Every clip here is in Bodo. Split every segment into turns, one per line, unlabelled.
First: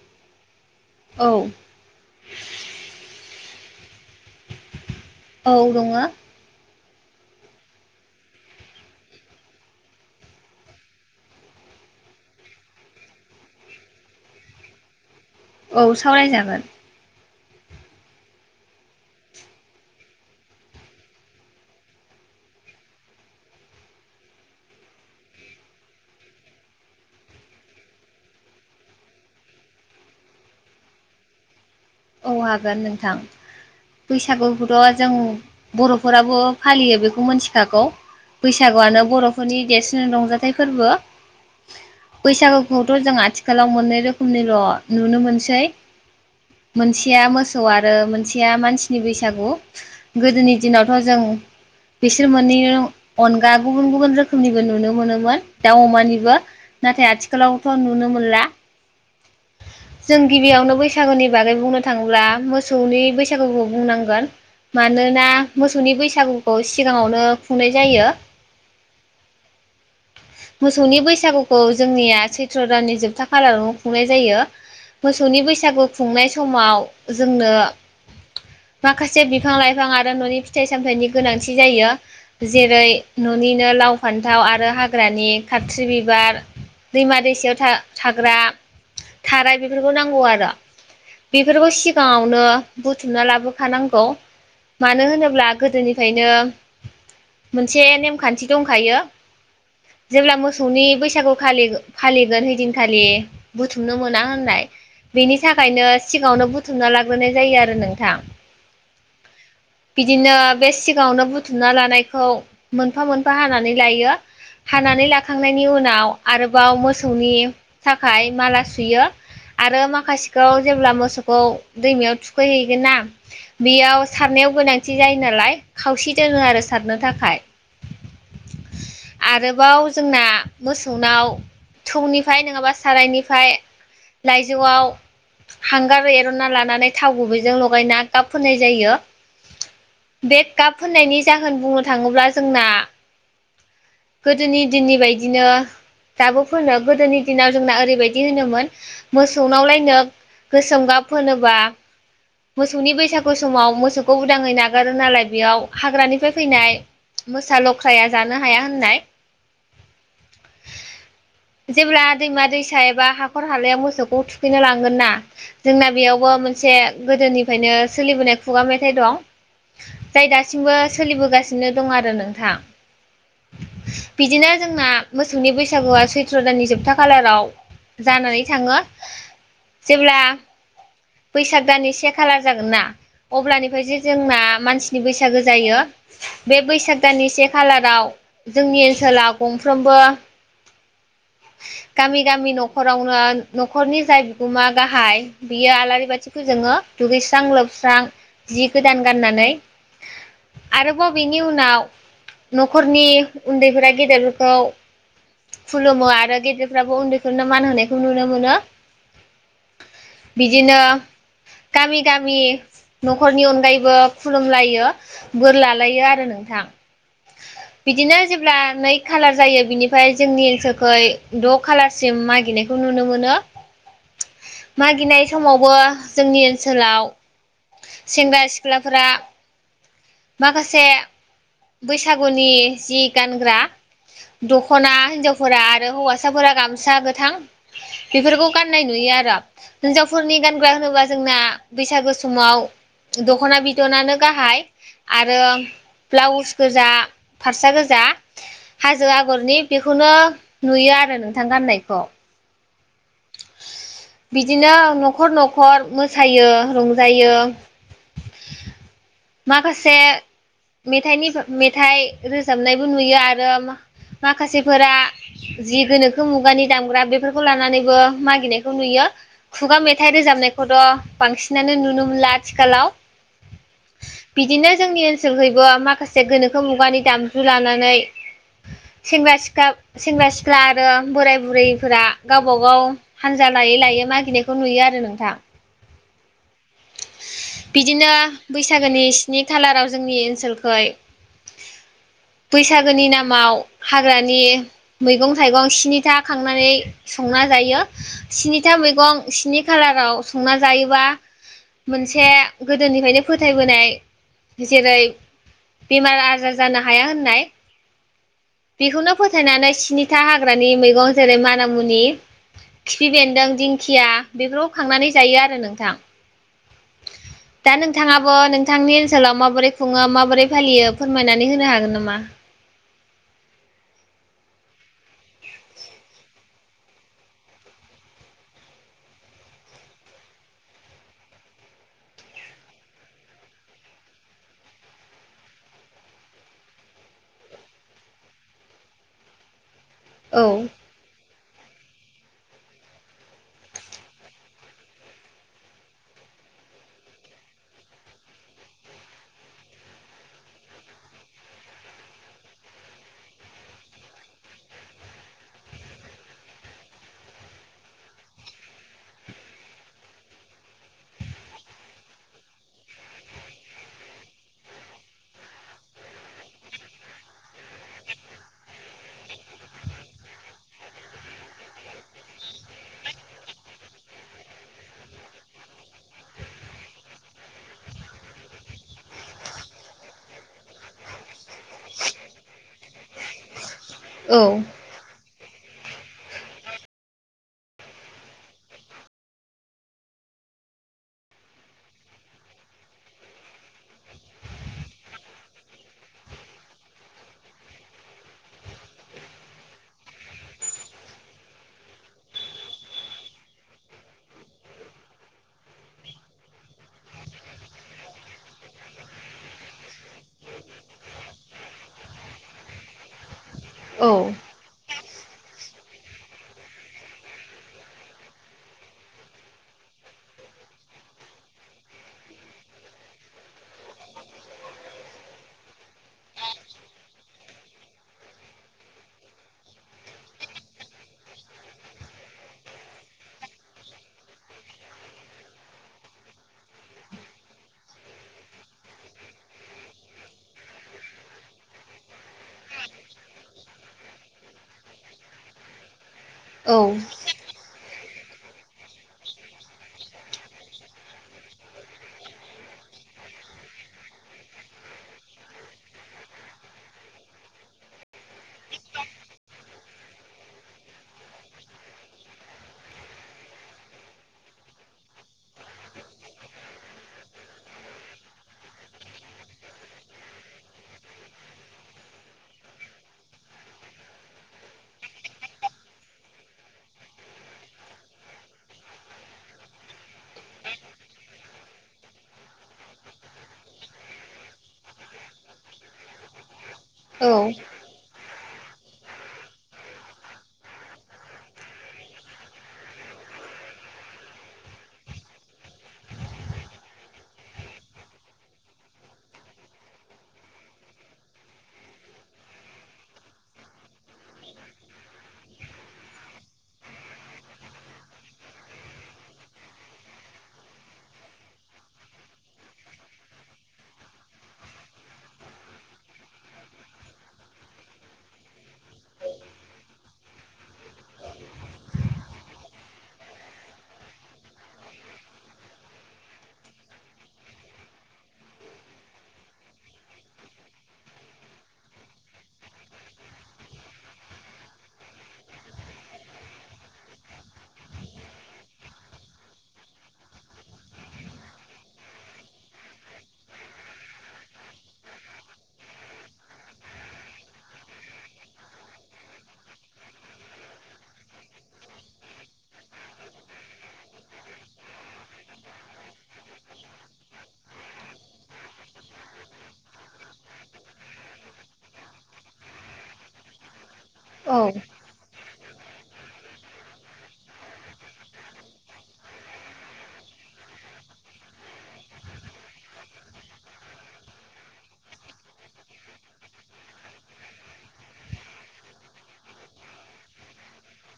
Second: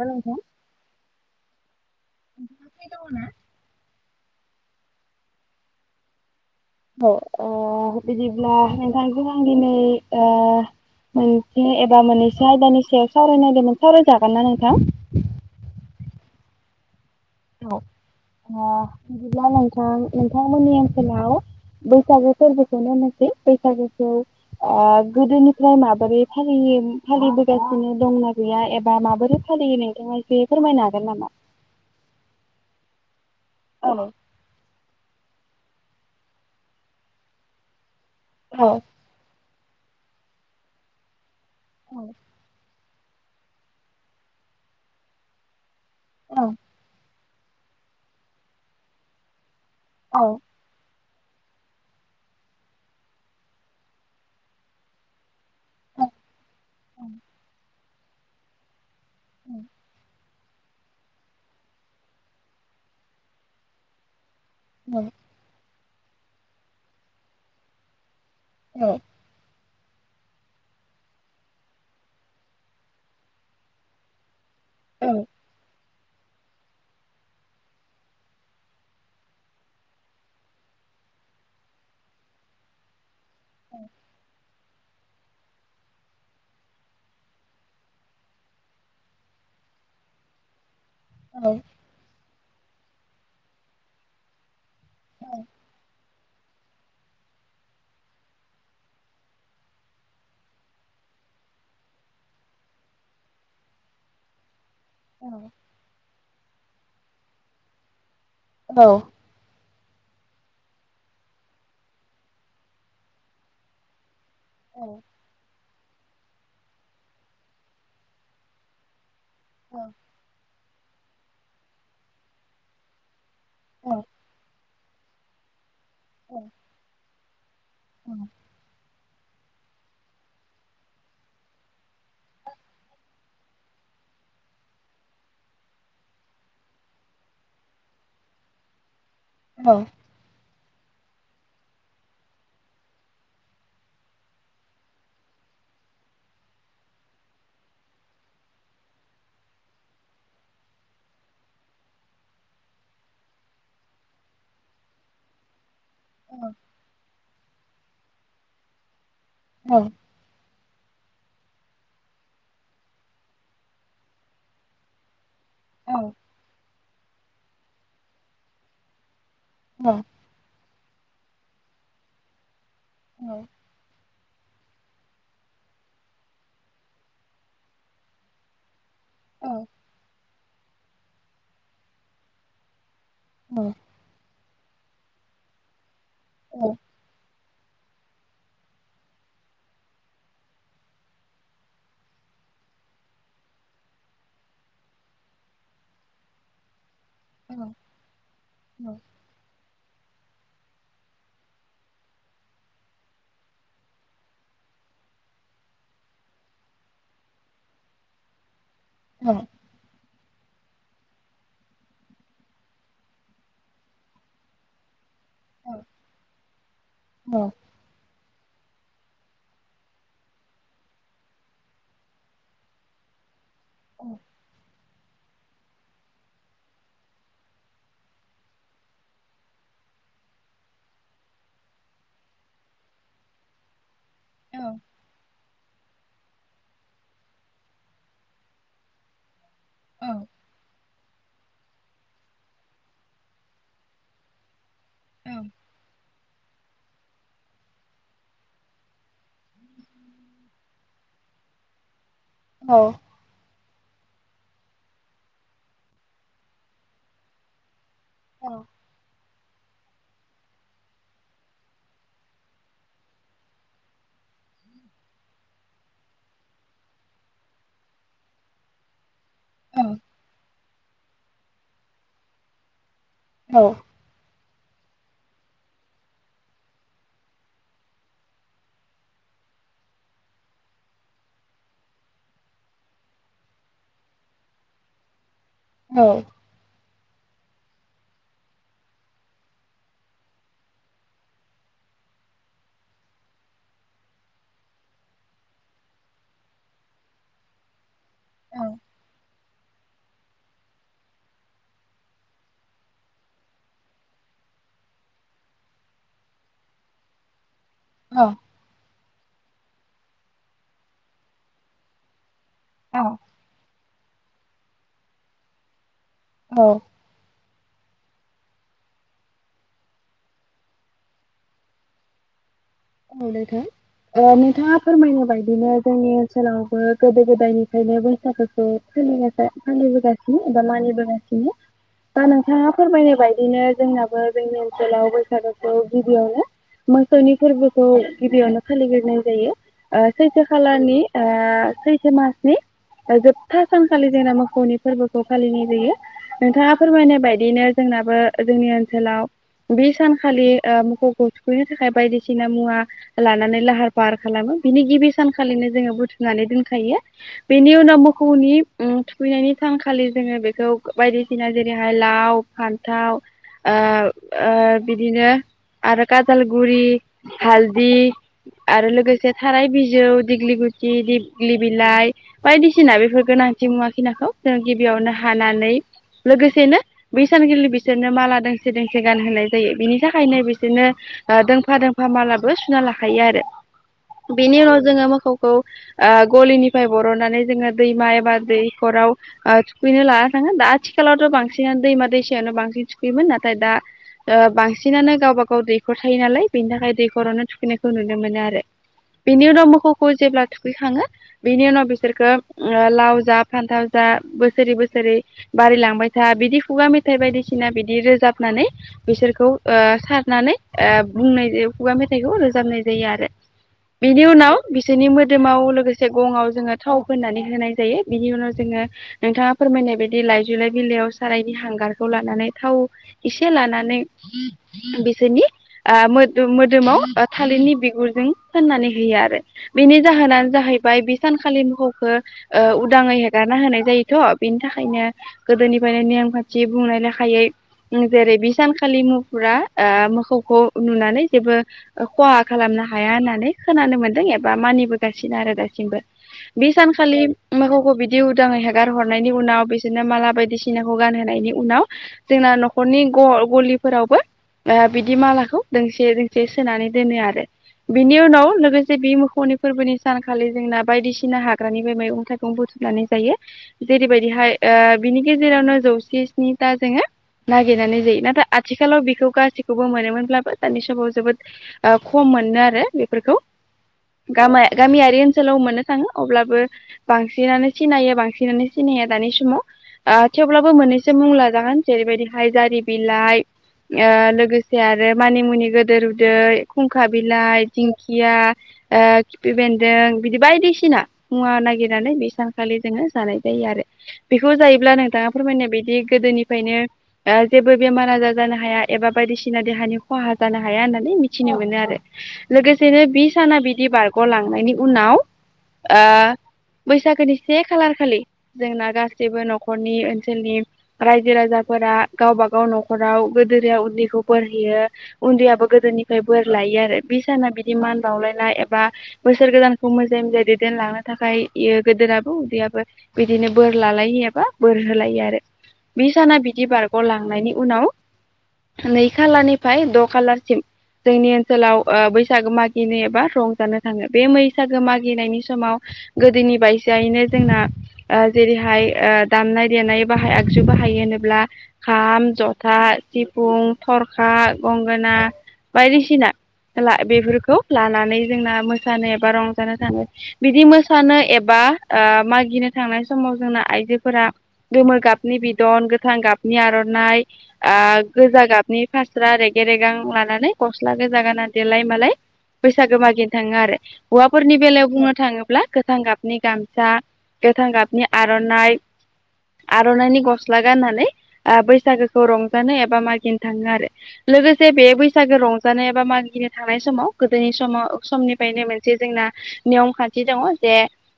हेल' नोंथां।
औ।
फ्रि दङ ना?
औ दङो।
औ बिदिब्ला नोंथांखौ आं दिनै ओ मोनसे एबा मोननैसो आयदानि सायाव सावराय नागिरदोंमोन सावरायजागोन ना नोंथां?
औ सावरायजागोन।
औ बिदिब्ला नोंथां नोंथांमोननि ओनसोलाव बैसागो फोरबोखौनो होननोसै बैसागोखौ ओ गोदोनिफ्राय माबोरै फालियो फालिबोगासिनो दंना गैया एबा माबोरै फालियो नोंथाङा एसे फोरमायनो हागोन नामा?
औ हागोन नोंथां बैसागुखौथ' जों बर'फोराबो फालियो बेखौ मिथिखागौ
औ
बैसागुआनो बर' नि देरसिन रंजाथाइ फोरबो बैसागु खौथ' जों आथिखालाव मोननै रोखोमनिल' नुनो मोनसै
औ।
मोनसेया मोसौ आरो मोनसेया मानसिनि बैसागु गोदोनि दिनाव थ' जों बिसोर मोननै अनगा गुबुन गुबुन रोखोमनिबो नुनो मोनोमोन। दाउ अमानिबो नाथाय आथिखालावथ' नुनो मोनला।
[inaudible]
जों गिबियावनो बैसागुनि बागै बुंनो थाङोब्ला मोसौनि बैसागुखौ बुंनांगोन। मानोना मोसौनि बैसागुखौ सिगाङावनो खुंनाय जायो।
औ।
मोसौनि बैसागुखौ जोंनिया सैत्र दाननि जोबथा खालारावनो खुंनाय जायो मोसौनि बैसागु खुंनाय समाव जोंनो माखासे बिफां लाइफां आरो न'नि फिथाइ सामथायाइनि गोनांथि जायो जेरै ननिनो लाव फान्थाव आर आरो हाग्रानि खाथ्रि बिबार दैमा दैसायाव था-थाग्रा थाराय बेफोरखौ नांगौ आरो बेफोरखौ सिगाङावनो बुथुमना लाबोखानांगौ मानो होनोब्ला गोदोनिफायनो मोनसे नेमखान्थि दंखायो। जेब्ला मोसौनि बैसागु खालि फालिगोन हैदिनखालि बुथुमनो मोना होननाय बेनि थाखायनो सिगाङावनो बुथुमना लाग्रोनाय जायो आरो नोंथां।
औ।
बिदिनो बे सिगाङावनो बुथुमना लानायखौ मोनफा मोनफा हानानै लायो। हानानै लाखांनायनि उनाव आरोबाव मोसौनि थाखाय माला सुयो। आरो माखासेखौ जेब्ला मोसौखौ दैमायाव थुखैहैगोन ना बेयाव सारनायाव गोनांथि जायो नालाय खावसे दोनो आरो सारनो थाखाय।
औ
आरोबाव जोंना मोसौनाव थौनिफाय नङाबा सारायनिफाय लाइजौआव हांगार एरनना लानानै थाव गुबैजों लगायना गाब फोनाय जायो
औ।
बे गाब फोननायनि जाहोन बुंनो थाङोब्ला जोंना गोदोनि दिननि बायदिनो दाबो फोनो गोदोनि दिनाव जोंना ओरैबायदि बिदि होनोमोन मोसौनावलायनो गोसोम गाब फोनोबा मोसौनि बैसागु समाव मोसौखौ उदाङै नागारो नालाय बेयाव हाग्रानिफ्राय फैनाय मोसा लख्राया जानो हाया होननाय
औ।
[inaudible] जेब्ला दैमा दैसाय बा हाखर हालायाव मोसौखौ थुखैनो लांगोन ना जोंना बेयावबो मोनसे गोदोनिफ्रायनो सोलिबोनाय खुगा मेथाइ दं जाय दासिमबो सोलिबोगासिनो दं आरो नोंथां।
औ।
बिदिनो जोंना मोसौनि बैसागुआ सैथ्र दाननि जोबथा खालाराव जानानै थाङो। जेब्ला बैसाग दाननि से खालार जागोन ना अब्लानिफ्रायसो जोंना मानसिनि बैसागो जायो बे बैसाग दाननि से खालाराव जोंनि ओनसोलाव गंफ्रोमबो गामि गामि नख नखरावनो नखरनि जाय बिगोमा गाहाय बियो आलारि बाथि फोजोङो। दुगैस्रां लोबस्रां जि गोदान गाननानै आरोबाव बिनि उनाव नखरनि उन्दैफोरा गेदेरफोरखौ खुलुमो आरो गेदेरफ्राबो उन्दैफोरनो मान होनायखौ नुनो मोनो।
औ।
बिदिनो गामि गामि नखरनि अनगायैबो खुलुमलायो। बोर लालायो आरो नोंथां। बिदिनो जेब्ला नै खालार जायो बिनिफ्राय जोंनि ओनसोलखोहाय द‌ खालार सि सिम मागिनायखौ नुनो मोनो
[inaudible]
मागिनाय समावबो जोंनि ओनसोलाव सेंग्रा सिख्लाफोरा माखासे बैसागुनि जि गानग्रा द'खना हिनजावफोरा आरो हौवासाफोरा गाम सा गोथां बेफोरखौ गाननाय नुयो आरो हिनजावफोरनि गानग्रा होनोबा जोंना बैसागो समाव दख'ना बिदनानो गाहाय आरो ब्लाउस गोजा फारसा गोजा हाजो आगरनि बेखौनो नुयो आरो नों थां गाननायखौ
औ
बिदिनो न'खर न'खर मोसायो रंजायो
औ
माखासे मेथाइनि मेथाइ रोजाबनायबो नुयो आरो माखासेफोरा जि गोनोखो मुगानि दामग्रा बेफोरखौ लानानैबो मागिनायखौ नुयो खुगा मेथाइ रोजाबनाय खौथ' बांसिनानो नुनो मोनला आथिखालाव बिदिनो जोंनि ओनसोलखैबो माखासे गोनोखो मुगानि दामजु लानानै सेंग्रा सिख्ला सेंग्रा सिख्ला आरो बोराय बुरैफोरा गावबा गाव हानजा लायै लायै मा गिनायखौ नुयो आरो नोंथां
औ
बिदिनो बैसागोनि स्नि खालाराव जोंनि ओनसोलखै बैसागोनि नामाव हाग्रानि मैगं थाइगं स्नि था खांनानै संना जायो स्निथा मैगं स्नि खालाराव संना जायोबा मोनसे गोदोनिफ्रायनो फोथायबोनाय जेरै बेमार आजार जानो हाया होननाय
औ
बेखौनो फोथायनानै स्निथा हाग्रानि मैगं जेरै मानामुनि खिफि बेन्दों दिं द्खिया बेफोराव खांनानै जायो आरो नोंथां
औ
दा नोंथाङाबो नोंथांनि ओनसोलाव माबोरै खुङो माबोरै फालियो फोरमायनानै होनो हागोन नामा?
औ नोंथां ओ नोंथाङा फोरमायनाय बायदिनो जोंनि ओनसोलावबो गोदो गोदायनिफ्रायनो बैसागुखौ फालिनायखाय फोलिबोगासिनो एबा मानिबोगासिनो दा नोंथाङा फोरमायनाय बायदिनो जोंनाबो जोंनि ओनसोलाव बैसागुखौ गिबियावनो मोनसोनि फोरबो खौ गिबियावनो फालिग्रोनाय जायो ओ सैथो
औ
खालरनि सैथो मास नि जोबथा सानखालि जोंना मोसौनि फोरबोखौ फालिनाय जायो नोंथाङा फोरमायनाय बायदियैनो जोंना आबो जोंनि ओनसोलाव बे सानखालि ओ मोखौखौ थुखैनो थाखाय बायदिसिना मुवा लानानै लाहार फाहार खालामो बिनि गिबि सानखालिनो जोङो बुथुमनानै दोनखायो बेनि उनाव मोखौनि थुखैनायनि थानखालि जोङो बेखौ बायदिसिना जेरैहाय लाव फान्थाव ओ ओ बिदिनो आरो गाजालगुरि हालदि आरो लोगोसे थाराय बिजौ दिग्लि गुथि दिग्लि बिलाइ बायदिसिना बेफोर गोनां [unintelligible] मुवाखि नाखौ जों गिबियावनो हानानै लोगोसेनो बै सानखालि बिसोरनो माला दोंसे दोंसे गानहोनाय जायो बिनि थाखायनो बिसोरनो ओ दोंफा दोंफा मालाबो सुना लाखायो आरो
औ
बेनि उनाव जोङो मोखौ खौ गलिनिफ्राय बर'नानै जोङो दैमा एबा दैखराव ओ थुखैनो लाना थाग हा आथिखालावथ' बांसिनानो दैमा दैसायावनो बांसिन सुखैयोमोन नाथाय दा ओ बांसिनानो गावबा गाव दैखर थायो नालाय बेनि थाखाय दैखरावनो थुखैनायखौ नुनो मोनो आरो बिनि उनाव मोसौखौ जेब्ला थुखैखाङो बेनि उनाव बिसोरखौ ओ लाव जा फान्थाव जा बोसोरै बोसोरै बारिलांबाय था बिदि खुगा मेथाइ बायदिसिना बिदि रोजाबनानै बिसोरखौ ओ सारनानै ओ बुंनाय जायो खुगा मेथाइखौ रोजाबनाय जायो आरो
औ
बेनि उनाव बि सेनि मोदोमाव लोगोसे गंआव जोङो थाव फोननानै होनाय जायो बिनि उनाव जोङो नोंथाङा फोरमाय नाय बदि लइजुलाय बिलाइयाव सारायनि हांगारखौ लानानै थाव इसे लानानै बिसोरनि आह मोदो मोदोमाव थालिरनि बिगुरजों फोननानै होयो आरो बेनि जाहोनानो जाहैब फाय बे सानखालि ओह उदाङै हेगारना होनाय जायोथ' बेनि थाखायनो गोदोनि नेमखान्थि बुंनाय लेखायै जेरै बे सानखालि मुफुरा ओ मोसौखौ नुनानै जेबो खहा खालामनो हाया होननानै खोनानो मोन्दों एबा मानिबोगासिनो आरो दासिमबो।
औ
बिसानखालि मोखौखो बिद दि उदाङै हेगार हरनायनि उनाव बिसोरनो माला बायदिसिनाखौ गानहोनायनि उनाव जोंना न'खरनि ग गलिफोरावबो बिदि मालाखौ दोंसे दोंसे सोनानै दोनो आरो बिनि उनाव लोगोसे बे मोखौनि फोरबोनि सानखालि जोंना बायदिसिना हाग्रानि बे मैगं थाइगं बुथुम लानाय जायो जेरैबायदिहाय ओह बिनि गेजेरावनो जौसे स्निथा जोङो नागिरनानै जायो नाथाय आथिखालाव बेखौ गासैखौबो मोनोमोनब्लाबो दानि सबाव जोबोद ओह खम मोनो आरो बेफोरखौ। गामा गामियारि ओनसोलाव मोननो थाङो अब्लाबो बांसिनानो सिनायो बांसिनानो सिन दानि समाव ओह थेवब्लाबो मोननैसो मुंला जागोन जेरैबायदिहाय जारि बिलाइ ओह लोगोसे आरो मानिमुनि गोदोरउदै खुंखा
औ
बिलाइ दिंखिया ओह खिफि बेन्दों बिदि बायदिसिना मुवा नागिरनानै बे सानखालि जोङो जानाय जायो बेखौ जायोब्ला नोंथाङा फोरमायनाय बायदि गोदोनिफ्रायनो जेबो बेमार आजार जानाय तम व हाया एबा बायदिसिना देहानि खहा जानो हाया होननानै मिथिनो मोनो आरो लोगोसेनो बि साना बिदि बारग'लांनायनि उनाव ओह बैसागोनि से खालार खालि जोंना गासैबो न'खरनि ओनसोलनि रायजो राजा फोरा गावबा गाव न'खराव गोदोरया उन्दैखौ बोरहोयो उन्दैयाबो गोदोरनिफ्राय बोर लायो आरो। बि साना बिदि मान बावलायनाय एबा बोसोर गोदानखौ मोजांयै मोजां दैदेलांनो थाखाय इयो गोदोराबो उदैयाबो बिदिनो बोर लालायो एबा बोरहो। सोलायनो आरो। बि साना बिदि बारग'लांनायनि उनाव नै खालानि फाय द' कालार सिम जोंनि ओनसोलाव ओ बैसागो मागिनो एबा रंजानो थाङो। बे मैसागो मागिनायनि समाव गोदोनि बाइसायैनो जोंना ओह जेरैहाय ओह दामनाय देनाय बाहाय आगजु बाहाय होनोब्ला खाम जथा सिफुं थरख हा गंगोना बायदिसिना ला बेफोरखौ लानानै जोंना मोसानो एबा रंजानो थाङो। बिदि मोसानो एबा बा ओह मागिनो थांनाय समाव जोंना आइजोफोरा गोमो गाबनि बिदन गोथां गाबनि आर'नाइ ओह गोजा गाबनि फास्रा रेगे रेगां लानानै गस्ला गोजा गाना देलाय मालाय बैसागो मागिनो थाङो आरो।
औ
हौवाफोरनि बेलायाव बुंनो थाङोब्ला गोथां गाबनि गामसा गोथां गाबनि आर'नाइ आर'नाइनि गस्ला गाननानै आह बैसागोखौ रंजानो एबा मागिनो थाङो आरो। लोगोसे बे बैसागो रंजानाय एबा मागिनो थांनाय समाव गोदोनि समाव समनिफ्रायनो मोनसे जोंना नियम खान्थि दङ जे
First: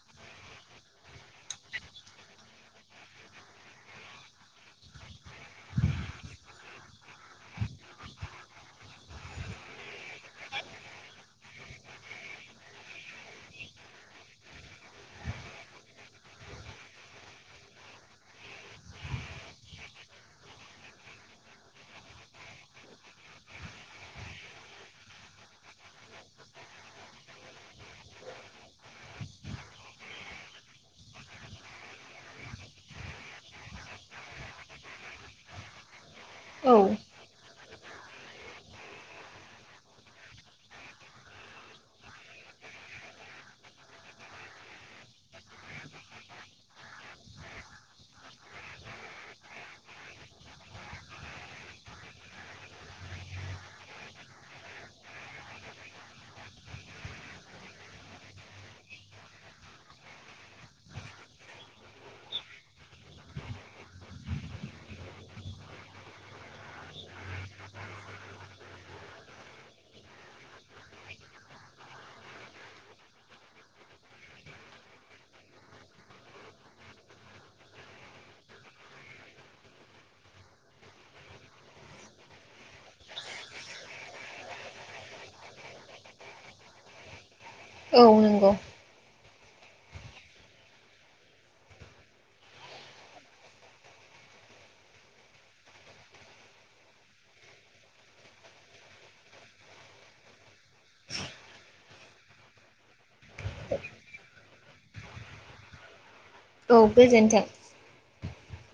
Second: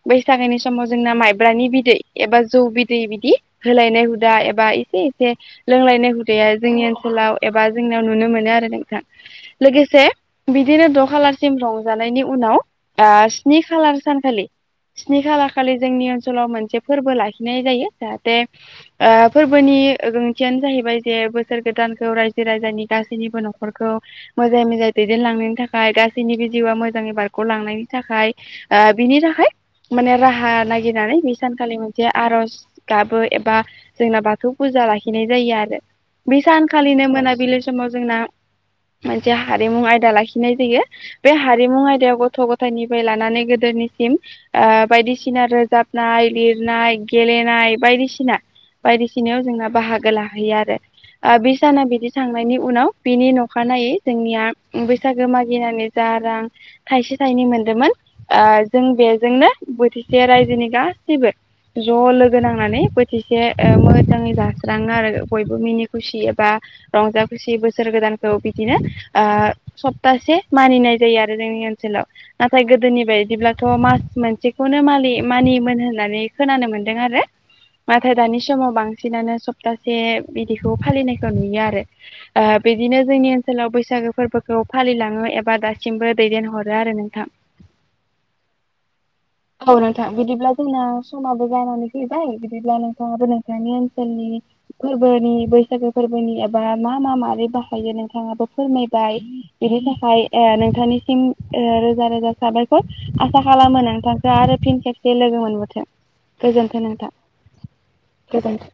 बैसागोनि समाव जोंना माइब्रानि बिदै एबा जौ बिदै बिदि होलायनाय हुदा एबा एसे एसे लोंलायनाय हुदाया जोंनि ओनसोलाव एबा जोंनियाव नुनो मोनो आरो नोंथां। लोगोसे बिदिनो द' खालारसिम रंजानायनि उन आव ओह स्नि खालार सानखालि स्नि खालार खालि जोंनि ओनसोलाव मोनसे फोरबो लाखिनाय जायो जाहाथे ओह फोरबोनि नि ओह ओंथियानो जाहैबाय जे बोसोर गोदानखौ राय राजानि गासैनिबो न'खरखौ मोजाङै मोजाङै दैदेनलांनायनि थाखाय गासैनिबो जिउआ मोजाङै बारग' ग लांनायनि थाखाय ओह बिनि थाखाय माने राहा नागिरनानै बे सानखालि मोनसे आरज गाबो एबा जोंना बाथौ फुज लाखिनाय जायो आरो। बे
औ
सानखालिनो मोनाबिलि समाव जोंना मोनसे हारिमु आयदा लाखिनाय जायो बे हारिमु आयदायाव गथ' गथायनिफ्राय लानानै गोदो निसिम ओह बायदिसिना रोजाबनाय लिरनाय गेलेनाय बायदिसिना बायदिसिनायाव जोंना बाहागो लाहैयो आरो, बे साना बिदि थांनायनि उनाव बिनि नखानायै जोंनिया बैसागो मागिनानै जा रां थायसे थाइनै मोनदोंमोन ओ जों बेजोंनो बोथिसे रायजोनि गासैबो ज' लोगो नांनानै बोथिसे ओ मोजाङै जास्राङो आरो बयबो मिनि खुसि एबा रंजा खुसि बोसोर गोदानखौ बिदिनो ओ सप्तासे मानिनाय जायो आरो जोंनि ओनसोलाव। लाव नाथाय गोदोनि बायदिब्लाथ' मास मोनसेखौनो मालि-मानियोमोन होननानै खोनानो मोनदों। आरो नाथाय दानि समाव बांसिनानो सप्तासे बिदिखौ फालिनायखौ नुयो आरो। ओ बिदिनो जोंनि ओनसोलाव बैसागो फोरबोखौ फालिलाङो एबा दासिमबो दैदेनहरो आरो नोंथां।
औ नंगौ।
औ नोंथां बिदिब्ला जोंना समाबो जानानै फैबाय बिदिब्ला नोंथाङाबो नोंथांनि ओनसोलनि फोरबोनि बैसागो फोरबोनि बा मा मा मारै बाहायो नोंथाङाबो फोरमायबाय बेनि थाखाय ओ नोंथांनिसिम रोजा रोजा साबायखर आसा खालामो नोंथांखो आरो फिन खेबसे लोगो मोनबावथों।
औ गोजोनथों।
गोजोनथों।